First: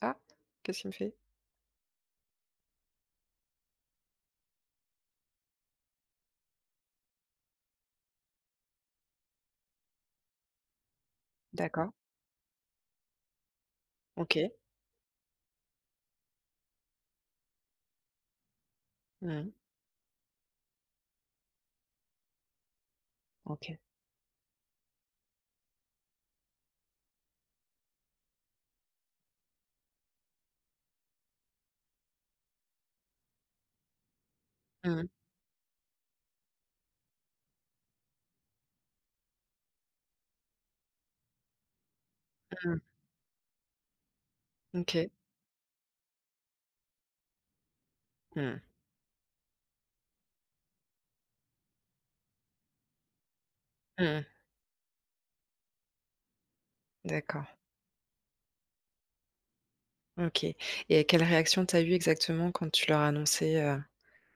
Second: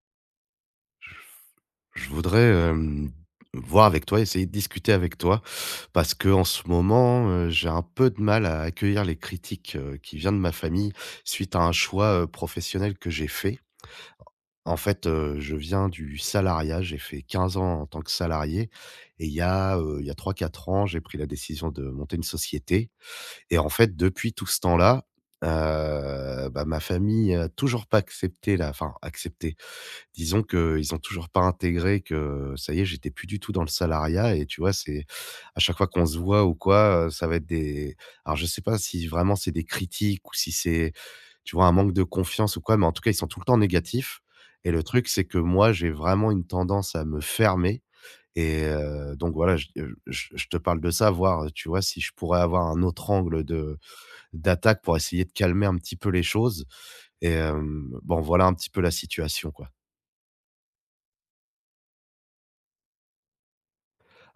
Ah! Qu'est-ce qu'il me fait? Je voudrais, voir avec toi, essayer de discuter avec toi parce que en ce moment, j'ai un peu de mal à accueillir les critiques, qui viennent de ma famille suite à un D'accord, choix, professionnel que j'ai fait. OK. En fait, je viens du salariat, j'ai fait 15 ans en tant que salarié et il y Mmh, a, heu, il y a 3 4 ans, j'ai pris la décision de monter une société et en OK. fait, depuis tout ce temps-là, bah, ma famille a toujours pas accepté la enfin accepté. Disons qu'ils ont toujours pas intégré que ça y est, j'étais plus du tout dans le salariat et tu vois, Mmh, c'est à chaque fois qu'on se voit ou quoi, ça va être des alors je sais pas si vraiment c'est des critiques ou si c'est, tu vois, un manque de confiance ou quoi, mmh, mais en tout cas, ils sont tout le temps négatifs et le truc, OK. c'est que moi, j'ai vraiment une tendance à me fermer Mmh, et donc voilà, je te parle de ça, voir, tu vois, si je pourrais avoir un autre angle de mmh. d'attaque pour essayer de calmer un petit peu les choses et D'accord, bon, voilà un petit peu la situation, quoi. OK, et quelle réaction t'as eu exactement quand tu leur as annoncé,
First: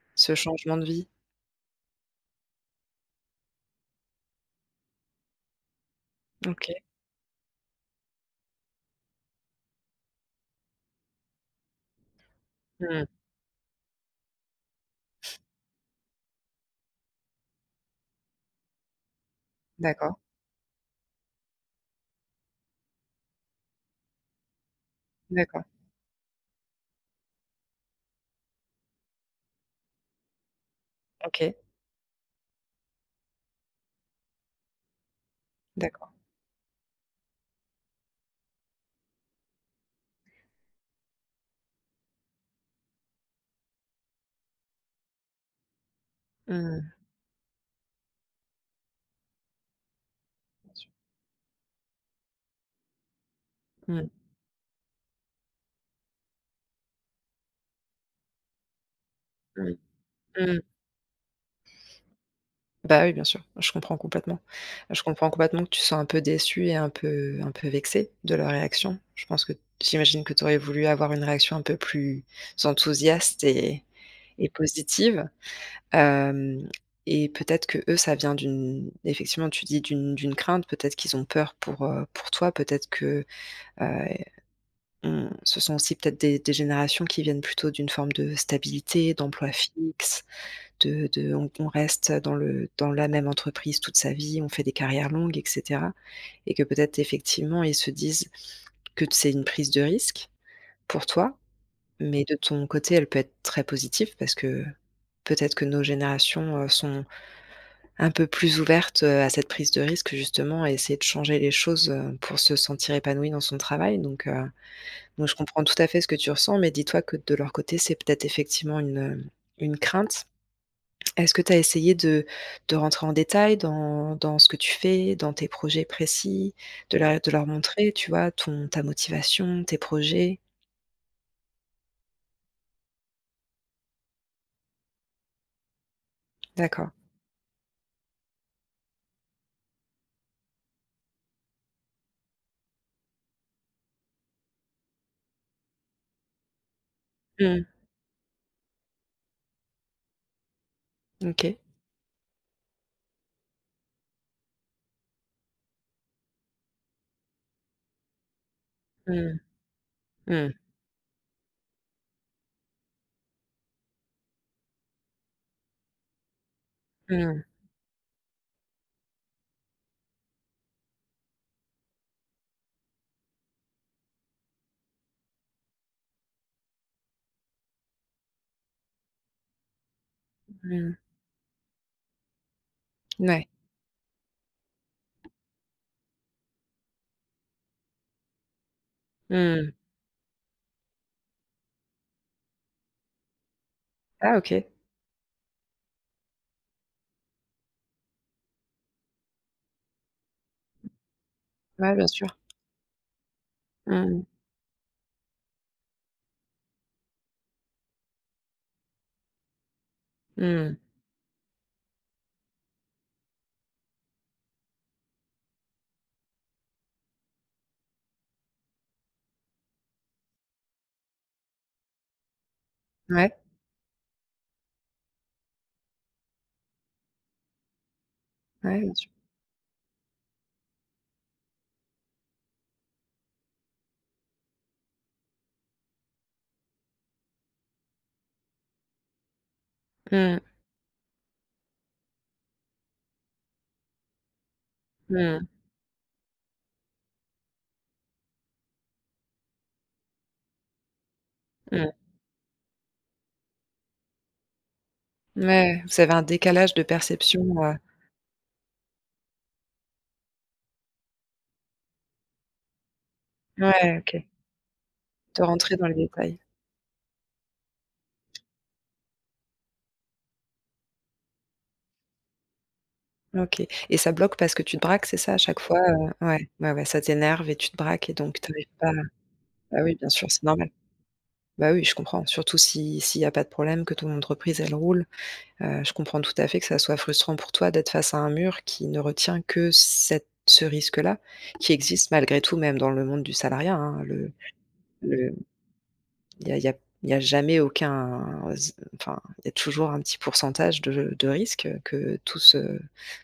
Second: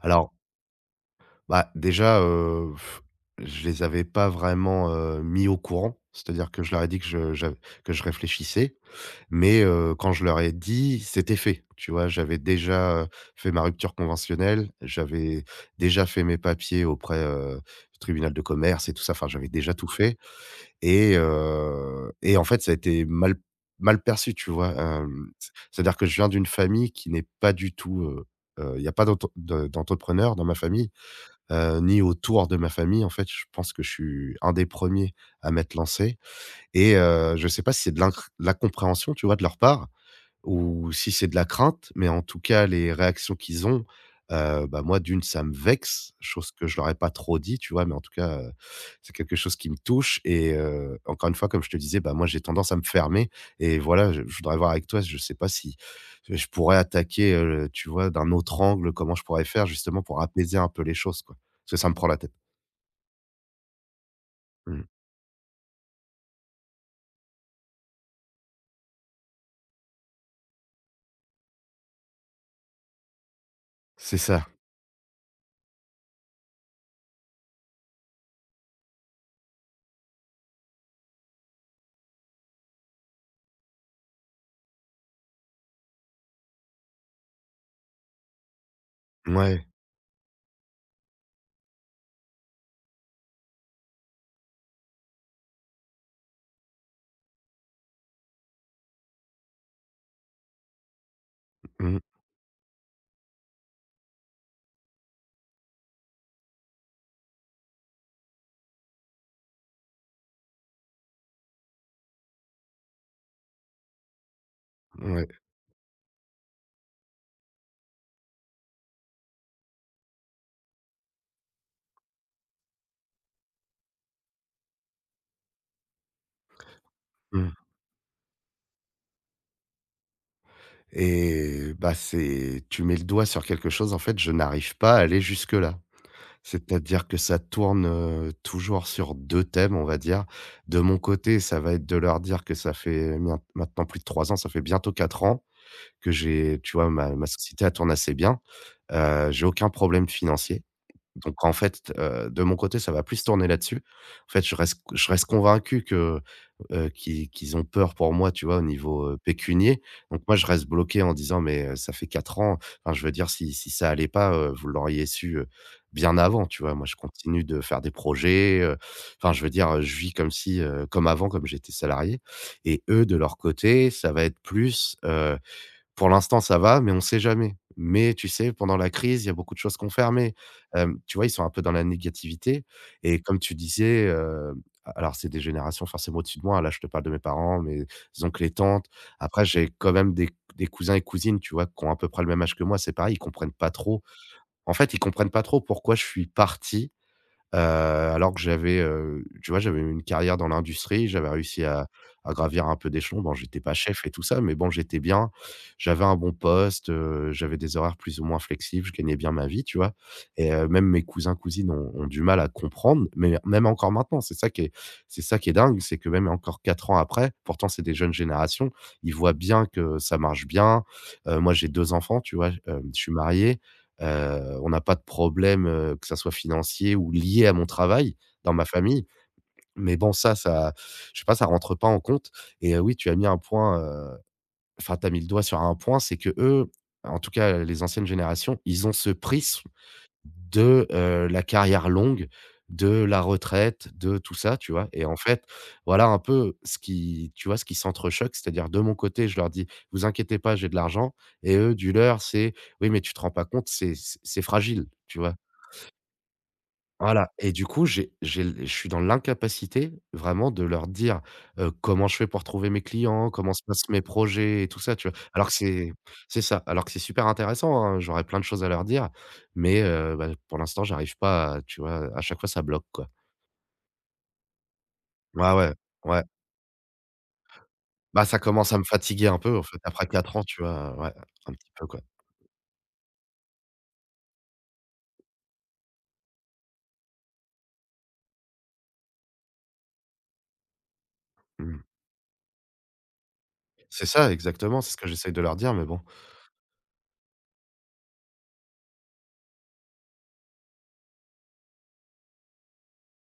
Alors, ce changement de vie? bah, déjà, je les avais pas vraiment, mis au courant. C'est-à-dire que je OK. leur ai dit que je réfléchissais, mais quand je leur ai dit, c'était fait. Tu vois? J'avais déjà, Mmh. Fait ma rupture conventionnelle, j'avais déjà fait mes papiers auprès, du tribunal de commerce et tout ça. Enfin, j'avais déjà tout fait D'accord, et en fait, ça a été mal perçu, tu vois? Hem, c d'accord. C'est-à-dire que je viens d'une famille qui n'est pas du tout, il y a pas d'entrepreneur dans ma famille, OK. Ni autour de ma famille. En fait, je pense que je suis un des premiers à m'être D'accord. lancé et je ne sais pas si c'est de l'incompréhension, tu vois, de leur part ou si c'est de la crainte, mais en tout cas, les réactions qu'ils ont, bah, moi, d'une, ça me vexe, chose que je leur Mmh. ai pas trop dit, tu vois? Mais en tout cas, c'est quelque chose qui me touche et Bien sûr. Encore une fois, comme je te disais, bah, moi, j'ai tendance à me fermer et Mmh, voilà, je voudrais voir avec toi, je sais pas si je pourrais attaquer, tu vois, d'un autre angle, comment je pourrais faire mmh, justement pour apaiser mmh. un peu les choses, quoi? Parce que ça me prend la tête. Bah oui, bien sûr, je comprends complètement. Mmh. Je comprends complètement que tu sois un peu déçu et un peu vexé de leur réaction. Je pense que j'imagine que tu aurais voulu avoir une réaction un peu plus enthousiaste C'est ça. et positive, hem et peut-être que eux, ça vient d'une, effectivement, tu dis, d'une crainte, peut-être qu'ils ont peur pour toi, peut-être que, heu, on ce sont aussi peut-être des générations qui viennent plutôt d'une forme de stabilité, d'emploi Ouais. fixe, de on reste dans le dans la même entreprise toute sa vie, on fait des carrières longues, et cetera, et que peut-être effectivement ils se disent que c'est une prise de risque pour toi, Mmh. mais de ton côté, elle peut être très positive parce que peut-être que nos générations, sont un peu plus ouvertes, à cette prise de risque, justement à essayer de changer les choses, pour se sentir épanoui dans son travail. Donc donc Ouais. je comprends tout à fait ce que tu ressens, mais dis-toi que de leur côté, c'est peut-être effectivement une crainte. Est-ce que tu as essayé de rentrer en détail dans dans ce que tu fais, dans tes projets précis, de leur Mmh. montrer, tu vois, ton ta motivation, tes projets? Et bah, c'est tu mets le doigt sur quelque chose, en fait, je n'arrive pas à aller jusque-là. D'accord. C'est-à-dire que ça tourne, toujours sur 2 thèmes, on va dire. De mon côté, ça va être de leur dire que ça fait mien maintenant plus de 3 ans, ça fait bientôt 4 ans que j'ai tu vois, ma société, Mmh. elle tourne assez bien. J'ai aucun problème financier. Donc en OK. fait, de mon côté, ça va plus tourner là-dessus. En fait, je reste convaincu que, qu'ils qu'ils ont peur pour moi, tu vois, au niveau, Mmh. pécunier. Donc moi, je Mmh. reste bloqué en disant: «Mais, ça fait 4 ans, enfin, je veux dire, si ça allait pas, vous l'auriez su, bien avant», tu vois? Moi, je Mmh. continue de faire des projets, enfin, je veux dire, je vis comme si, comme avant, comme j'étais salarié et eux, de leur côté, ça va être plus, pour l'instant, ça va, mais on sait jamais. Mais tu sais, pendant la crise, il y a beaucoup de choses qui ont fermé. Mmh. Tu vois, ils sont un peu dans la négativité et comme Ouais. tu disais, a alors c'est des générations forcément au-dessus de moi. Là, je te parle de mes parents, mes oncles et tantes. Après, j'ai Mmh. quand même des cousins et cousines, tu vois, qui ont à peu près le même âge que moi. C'est pareil, ils comprennent pas trop. Ah, OK. En fait, ils comprennent pas trop pourquoi je suis parti. Alors que j'avais, tu vois, j'avais eu une carrière dans l'industrie, j'avais réussi Ouais, bien sûr. à gravir un peu d'échelons. Bon, j'étais pas chef et Mmh. tout ça, mais bon, j'étais bien. J'avais un bon poste, j'avais des horaires plus ou moins flexibles, je gagnais bien ma vie, tu vois? Et Mmh. même mes cousins, cousines ont du mal à comprendre, mais même encore maintenant, c'est ça qui est dingue, c'est que même encore 4 ans après, pourtant c'est des jeunes générations, ils voient bien que ça marche bien. Moi, j'ai 2 enfants, tu vois? Je suis Ouais. marié. On n'a pas de problème, que ça soit financier ou lié à mon travail, dans ma Ouais, bien famille. sûr. Mais bon, ça je sais pas, ça rentre pas en compte et oui, tu as mis un point, enfin, tu as mis le doigt sur un point, c'est que eux, en tout cas, les anciennes générations, ils ont ce prix Mmh. de, la carrière longue, de la retraite, de tout ça, tu vois? Et en Mmh. fait, voilà un peu ce qui tu vois, ce qui s'entrechoque, c'est-à-dire de mon côté, je leur dis: «Vous inquiétez pas, j'ai de l'argent» et eux, Mmh. du leur, c'est: «Oui, mais tu te rends pas compte, c'est c'est fragile», tu vois? Ouais, vous avez un décalage de Voilà perception, et du coup, j'ai l je suis dans l'incapacité vraiment de leur dire, comment je fais pour trouver mes clients, comment se passent ouais, mes OK, projets et tout ça, tu vois? de Alors que rentrer dans les détails. c'est ça, alors que c'est super intéressant, hein, j'aurais plein de choses à leur dire, mais bah, pour l'instant, j'arrive pas, tu vois? À chaque fois, ça bloque, quoi. OK, et ça bloque parce que tu te braques, c'est ça à Ouais, chaque ouais, fois, ouais. Ouais, ouais, ouais, ça t'énerve et tu te braques et Bah, ça donc t'arrives commence à me pas à. fatiguer un peu, en fait, Bah oui, après bien sûr, 4 c'est ans, tu normal. vois? Ouais, un petit Bah oui, peu, je quoi. comprends, surtout si s'il y a pas de problème, que ton entreprise, elle roule, je comprends tout à fait que ça soit frustrant pour toi d'être face à un mur qui ne retient que cette ce risque-là, qui Mmh. existe malgré tout, même dans le monde du salariat, hein. C'est ça, Le exactement, c'est ce que j'essaye le de leur dire, mais bon. il y a il y a, il y a jamais aucun, enfin, il y a toujours un petit pourcentage de risque, que tout se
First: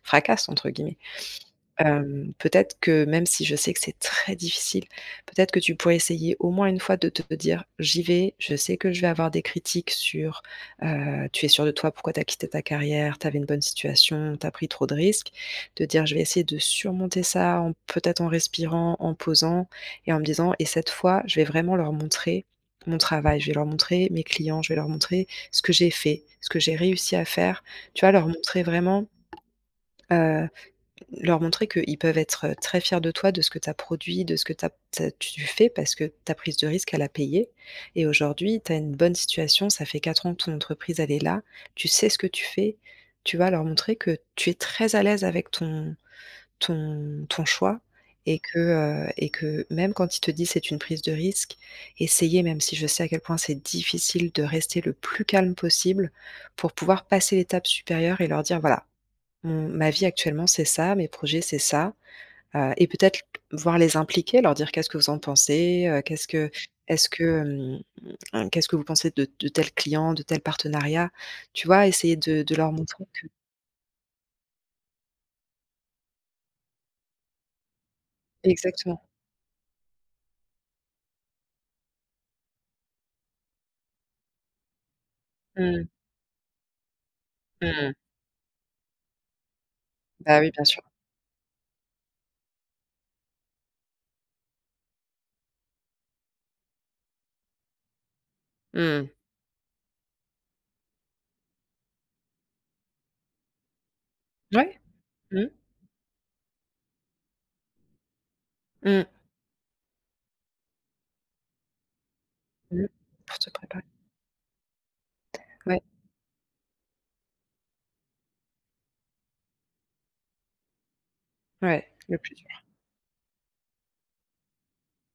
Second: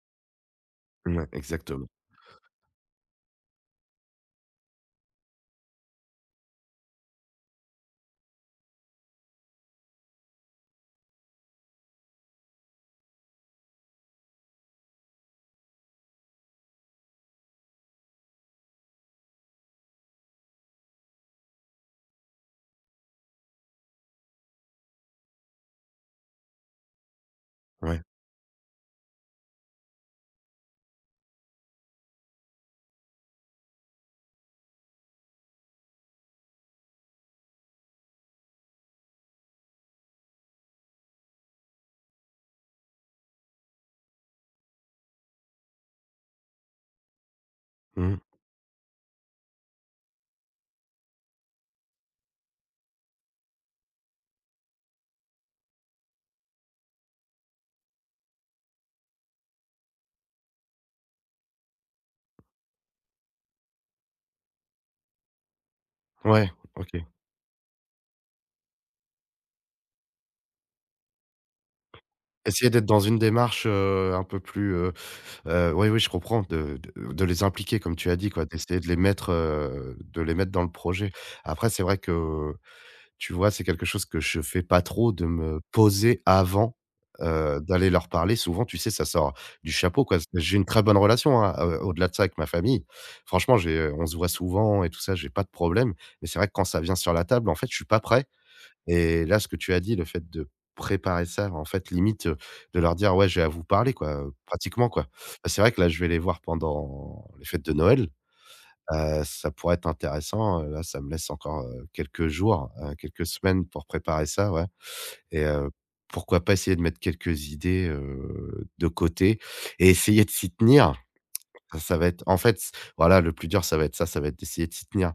«fracasse» entre guillemets. Mouais, exactement. Peut-être que même si je sais que c'est très difficile, peut-être que tu pourrais essayer au moins une fois de te dire: «J'y vais, je sais que je vais avoir des critiques sur, tu es sûr de toi, pourquoi tu as quitté ta carrière? Tu avais une bonne situation, tu as pris trop de risques». De dire: «Je vais essayer de surmonter ça en, peut-être en respirant, en posant et en me disant, et cette fois, je vais vraiment leur montrer mon travail, je vais leur montrer mes clients, je vais leur montrer ce que j'ai fait, ce que j'ai réussi à faire». Tu Ouais. vois? Leur montrer vraiment, heu leur montrer qu'ils peuvent être très fiers de toi, de ce que tu as produit, de ce que tu as tu fais parce que ta prise de risque, elle a payé, et aujourd'hui, tu as une bonne situation, ça fait 4 ans que ton entreprise, elle est là, tu sais ce que tu fais. Tu vas leur montrer que tu es très à l'aise avec ton ton ton choix, Mmh. Et que même quand ils te disent: «C'est une prise de risque», essayer, même si je sais à quel point c'est difficile, de rester le plus calme possible pour pouvoir passer l'étape supérieure et leur dire: «Voilà, mmh, ma vie actuellement, c'est ça, mes projets, c'est ça, et peut-être voir les impliquer, leur dire: «Qu'est-ce que vous en pensez? Qu'est-ce Ouais, que, OK. est-ce que, mmh, hein, qu'est-ce que vous pensez de tel client, de tel partenariat?» Tu vois? Essayer de Essayer leur d'être dans montrer une que démarche, un peu plus, oui, oui, je comprends, de les impliquer comme tu as dit, quoi, d'essayer exactement. De les mettre, dans le projet. Après, c'est vrai que, tu vois, c'est quelque chose que je fais pas trop, de me Mmh, poser avant, d'aller mmh. leur parler. Souvent, tu sais, ça sort du chapeau, quoi. Bah oui, J'ai bien une sûr. très bonne relation, hein, au-delà de ça avec ma famille. Franchement, j'ai on se voit souvent et tout ça, j'ai pas de problème. Mais c'est vrai que quand ça vient sur la table, en fait, je suis pas prêt. Mmh. Et là, ce que tu as dit, le fait de préparer ça, en fait, limite, de leur dire: «Ouais, je vais à vous parler», quoi, Ouais. pratiquement, quoi. Bah, Mmh. c'est vrai que là, je vais les voir pendant les fêtes de Noël, Mmh. Ça pourrait être intéressant, là, ça me laisse encore, quelques jours, Mmh. Quelques Pour se semaines préparer. pour préparer ça, ouais, et Ouais, pourquoi pas essayer de mettre quelques idées, de côté et essayer de s'y tenir. Ça ouais, ça va le être plus en dur. fait, c- Voilà, le plus dur, ça va être ça, ça va être d'essayer de s'y tenir.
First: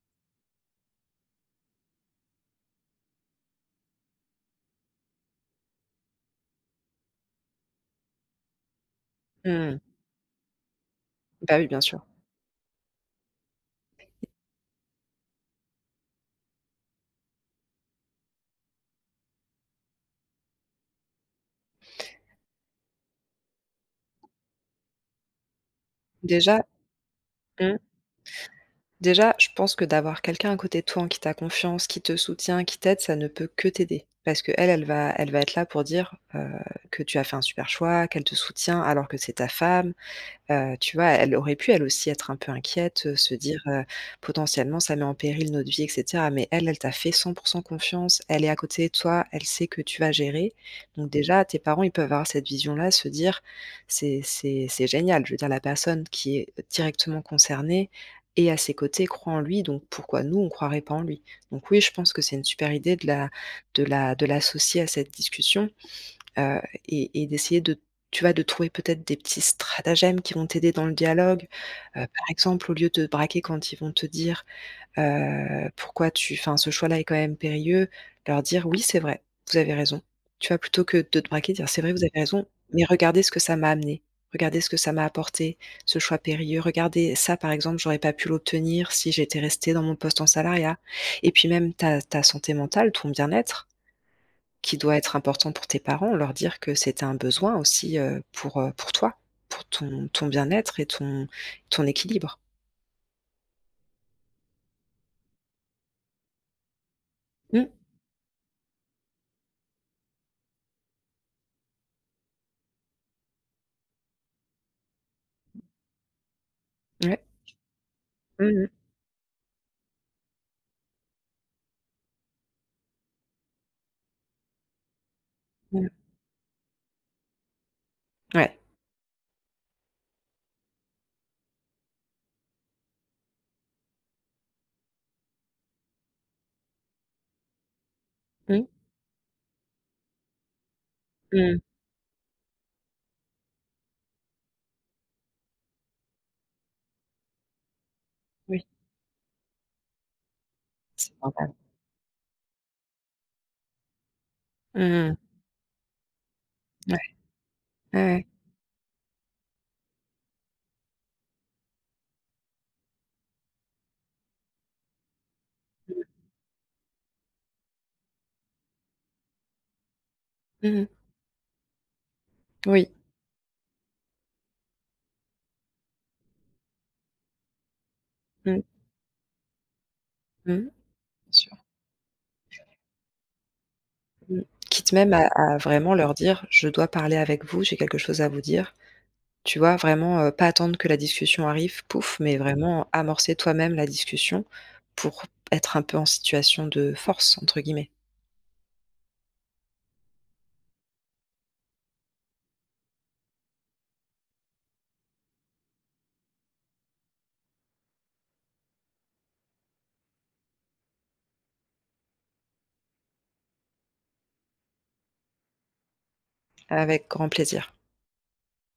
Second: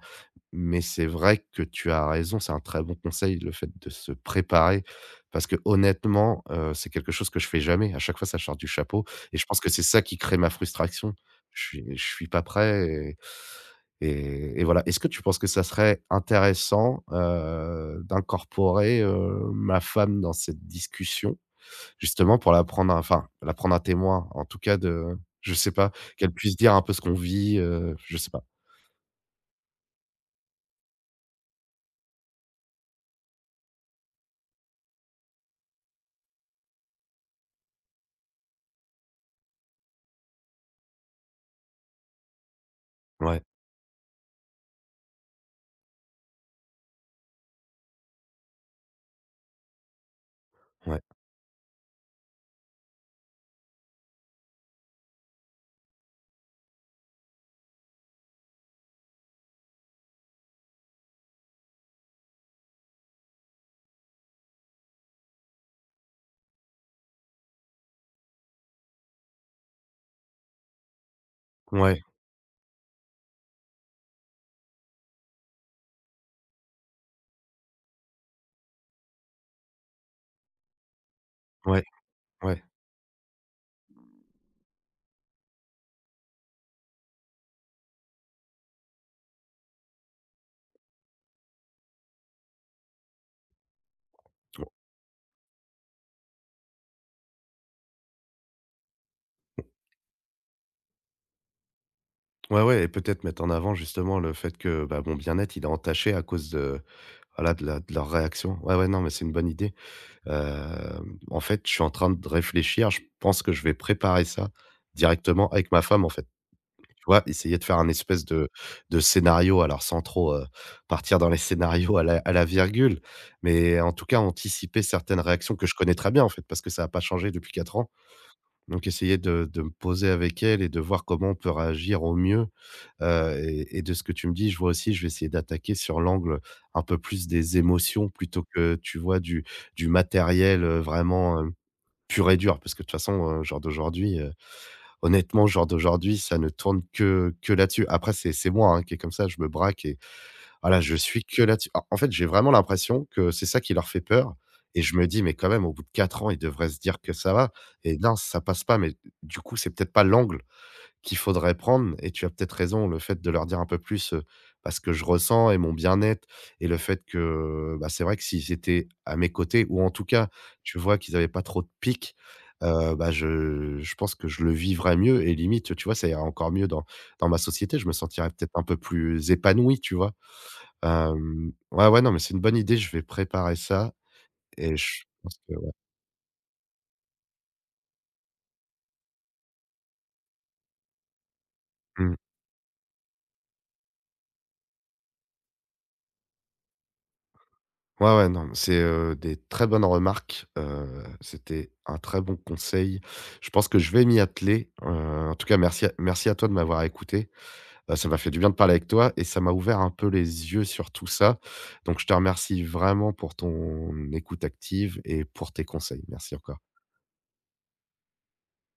Mais c'est vrai que tu as raison, c'est un très bon conseil, le fait de se préparer. Parce que honnêtement, c'est quelque chose que je fais jamais. À chaque fois, ça sort du chapeau et je pense que Mmh. c'est ça qui crée ma frustration. Bah Je oui, bien suis je sûr. suis pas prêt et voilà. Est-ce que tu penses que ça serait intéressant, d'incorporer, ma femme dans cette discussion? Justement pour enfin, la prendre à témoin, en tout cas de je sais pas, qu'elle puisse Déjà, dire un peu ce qu'on vit, mmh. Je sais pas. Déjà, je pense que d'avoir quelqu'un à côté de toi en qui tu as confiance, qui te soutient, qui t'aide, ça ne peut que t'aider. Parce que elle elle va être là pour dire, que tu as fait un super choix, qu'elle te soutient alors que c'est ta femme. Tu vois, elle aurait pu elle aussi être un peu inquiète, se mmh, Ouais, dire, «Potentiellement ça met en péril notre vie, et cetera», mais elle, elle t'a fait 100% confiance, elle est à côté de toi, elle sait que tu vas gérer. ouais, Donc déjà, tes parents, ils peuvent avoir cette vision-là, se dire: c'est génial». Je veux dire, la personne qui est directement concernée est à ses côtés, croit en lui, donc pourquoi nous, on ne croirait pas en lui? Donc oui, je pense que c'est une super idée de la de la de l'associer à cette discussion. Heu et d'essayer de, tu vois, de trouver peut-être des petits stratagèmes qui vont t'aider dans le dialogue. ouais, Par exemple, au lieu de te braquer quand ils vont te dire, «Pourquoi tu, enfin, ce choix-là est quand même périlleux», leur dire: «Oui, c'est vrai, vous avez raison». Tu vois, plutôt que de te braquer, dire: «C'est ouais, vrai, vous avez raison, ouais. mais regardez ce que ça m'a amené. Regardez ce que ça m'a apporté, ce choix périlleux. Regardez, ça, par exemple, j'aurais pas pu l'obtenir si j'étais restée dans mon poste en salariat», et puis même ta ta santé mentale, ton bien-être qui doit être important pour tes parents, leur dire que c'est un besoin aussi, pour toi, pour ton ton bien-être et ton ton équilibre. Ouais, ouais et peut-être mettre en avant justement le fait que, bah, mon bien-être, il est entaché à cause de, voilà, Mmh, de leur réaction. Ouais, ouais, non, mais c'est une bonne idée. En fait, je suis en train de réfléchir. Je pense que je vais préparer ça directement avec ma femme, en fait. Tu ouais. vois? Essayer de faire un espèce de Mmh mh. Scénario, alors sans trop, partir dans les scénarios à la virgule, mais en tout cas anticiper certaines réactions que je Mmh. connais très bien, en fait, parce que ça n'a pas changé depuis 4 ans. Ouais. Donc essayer de me poser avec elle et de voir comment on peut réagir au mieux, de ce que tu me dis, je vois aussi, je vais essayer d'attaquer sur l'angle un peu plus des émotions plutôt Mmh. que, tu vois, du matériel, vraiment, Mmh. pur et dur. Parce que de toute façon, genre d'aujourd'hui, honnêtement, genre d'aujourd'hui, ça ne tourne que là-dessus. Après c'est Oui, moi, hein, qui est comme ça, je me braque et voilà, je c'est suis que normal. là-dessus. En fait, j'ai vraiment l'impression que c'est ça qui leur fait peur et je me Mmh. dis: «Mais quand même, au bout de 4 ans, ils devraient se Ouais. dire que ça va» et Ouais, non, ouais. ça passe pas, mais du coup, c'est peut-être pas l'angle qu'il faudrait prendre et tu as peut-être raison, le fait de leur dire un peu plus, bah, ce que je ressens et mon Mmh. bien-être et le fait que, bah, c'est vrai que s'ils étaient à mes côtés ou en tout cas, tu Mmh. vois, qu'ils avaient pas trop de pics, Oui. Bah, je pense que je le vivrais mieux et limite, tu vois, ça irait encore mieux dans dans ma société. Je me sentirais peut-être Mmh. un peu plus épanoui, tu vois? Mmh. Bien sûr. Ouais, ouais, non, mais c'est une bonne idée, je vais préparer ça Mmh. et Quitte je même pense que à ouais. vraiment leur dire: «Je dois parler avec vous, j'ai quelque chose à vous dire». Tu vois? Vraiment, pas attendre que la discussion arrive, Mmh. pouf, mais mmh, vraiment amorcer toi-même la discussion pour être un peu en situation de «force» entre guillemets. Ouais, ouais, non, c'est, des très bonnes remarques, c'était un très bon conseil. Je pense que je vais m'y atteler, en tout cas merci à toi de m'avoir écouté. Ça m'a fait du bien de parler avec toi et ça m'a ouvert un peu les yeux sur tout ça. Donc je te remercie vraiment pour ton écoute active et pour tes conseils. Merci encore. Avec grand plaisir.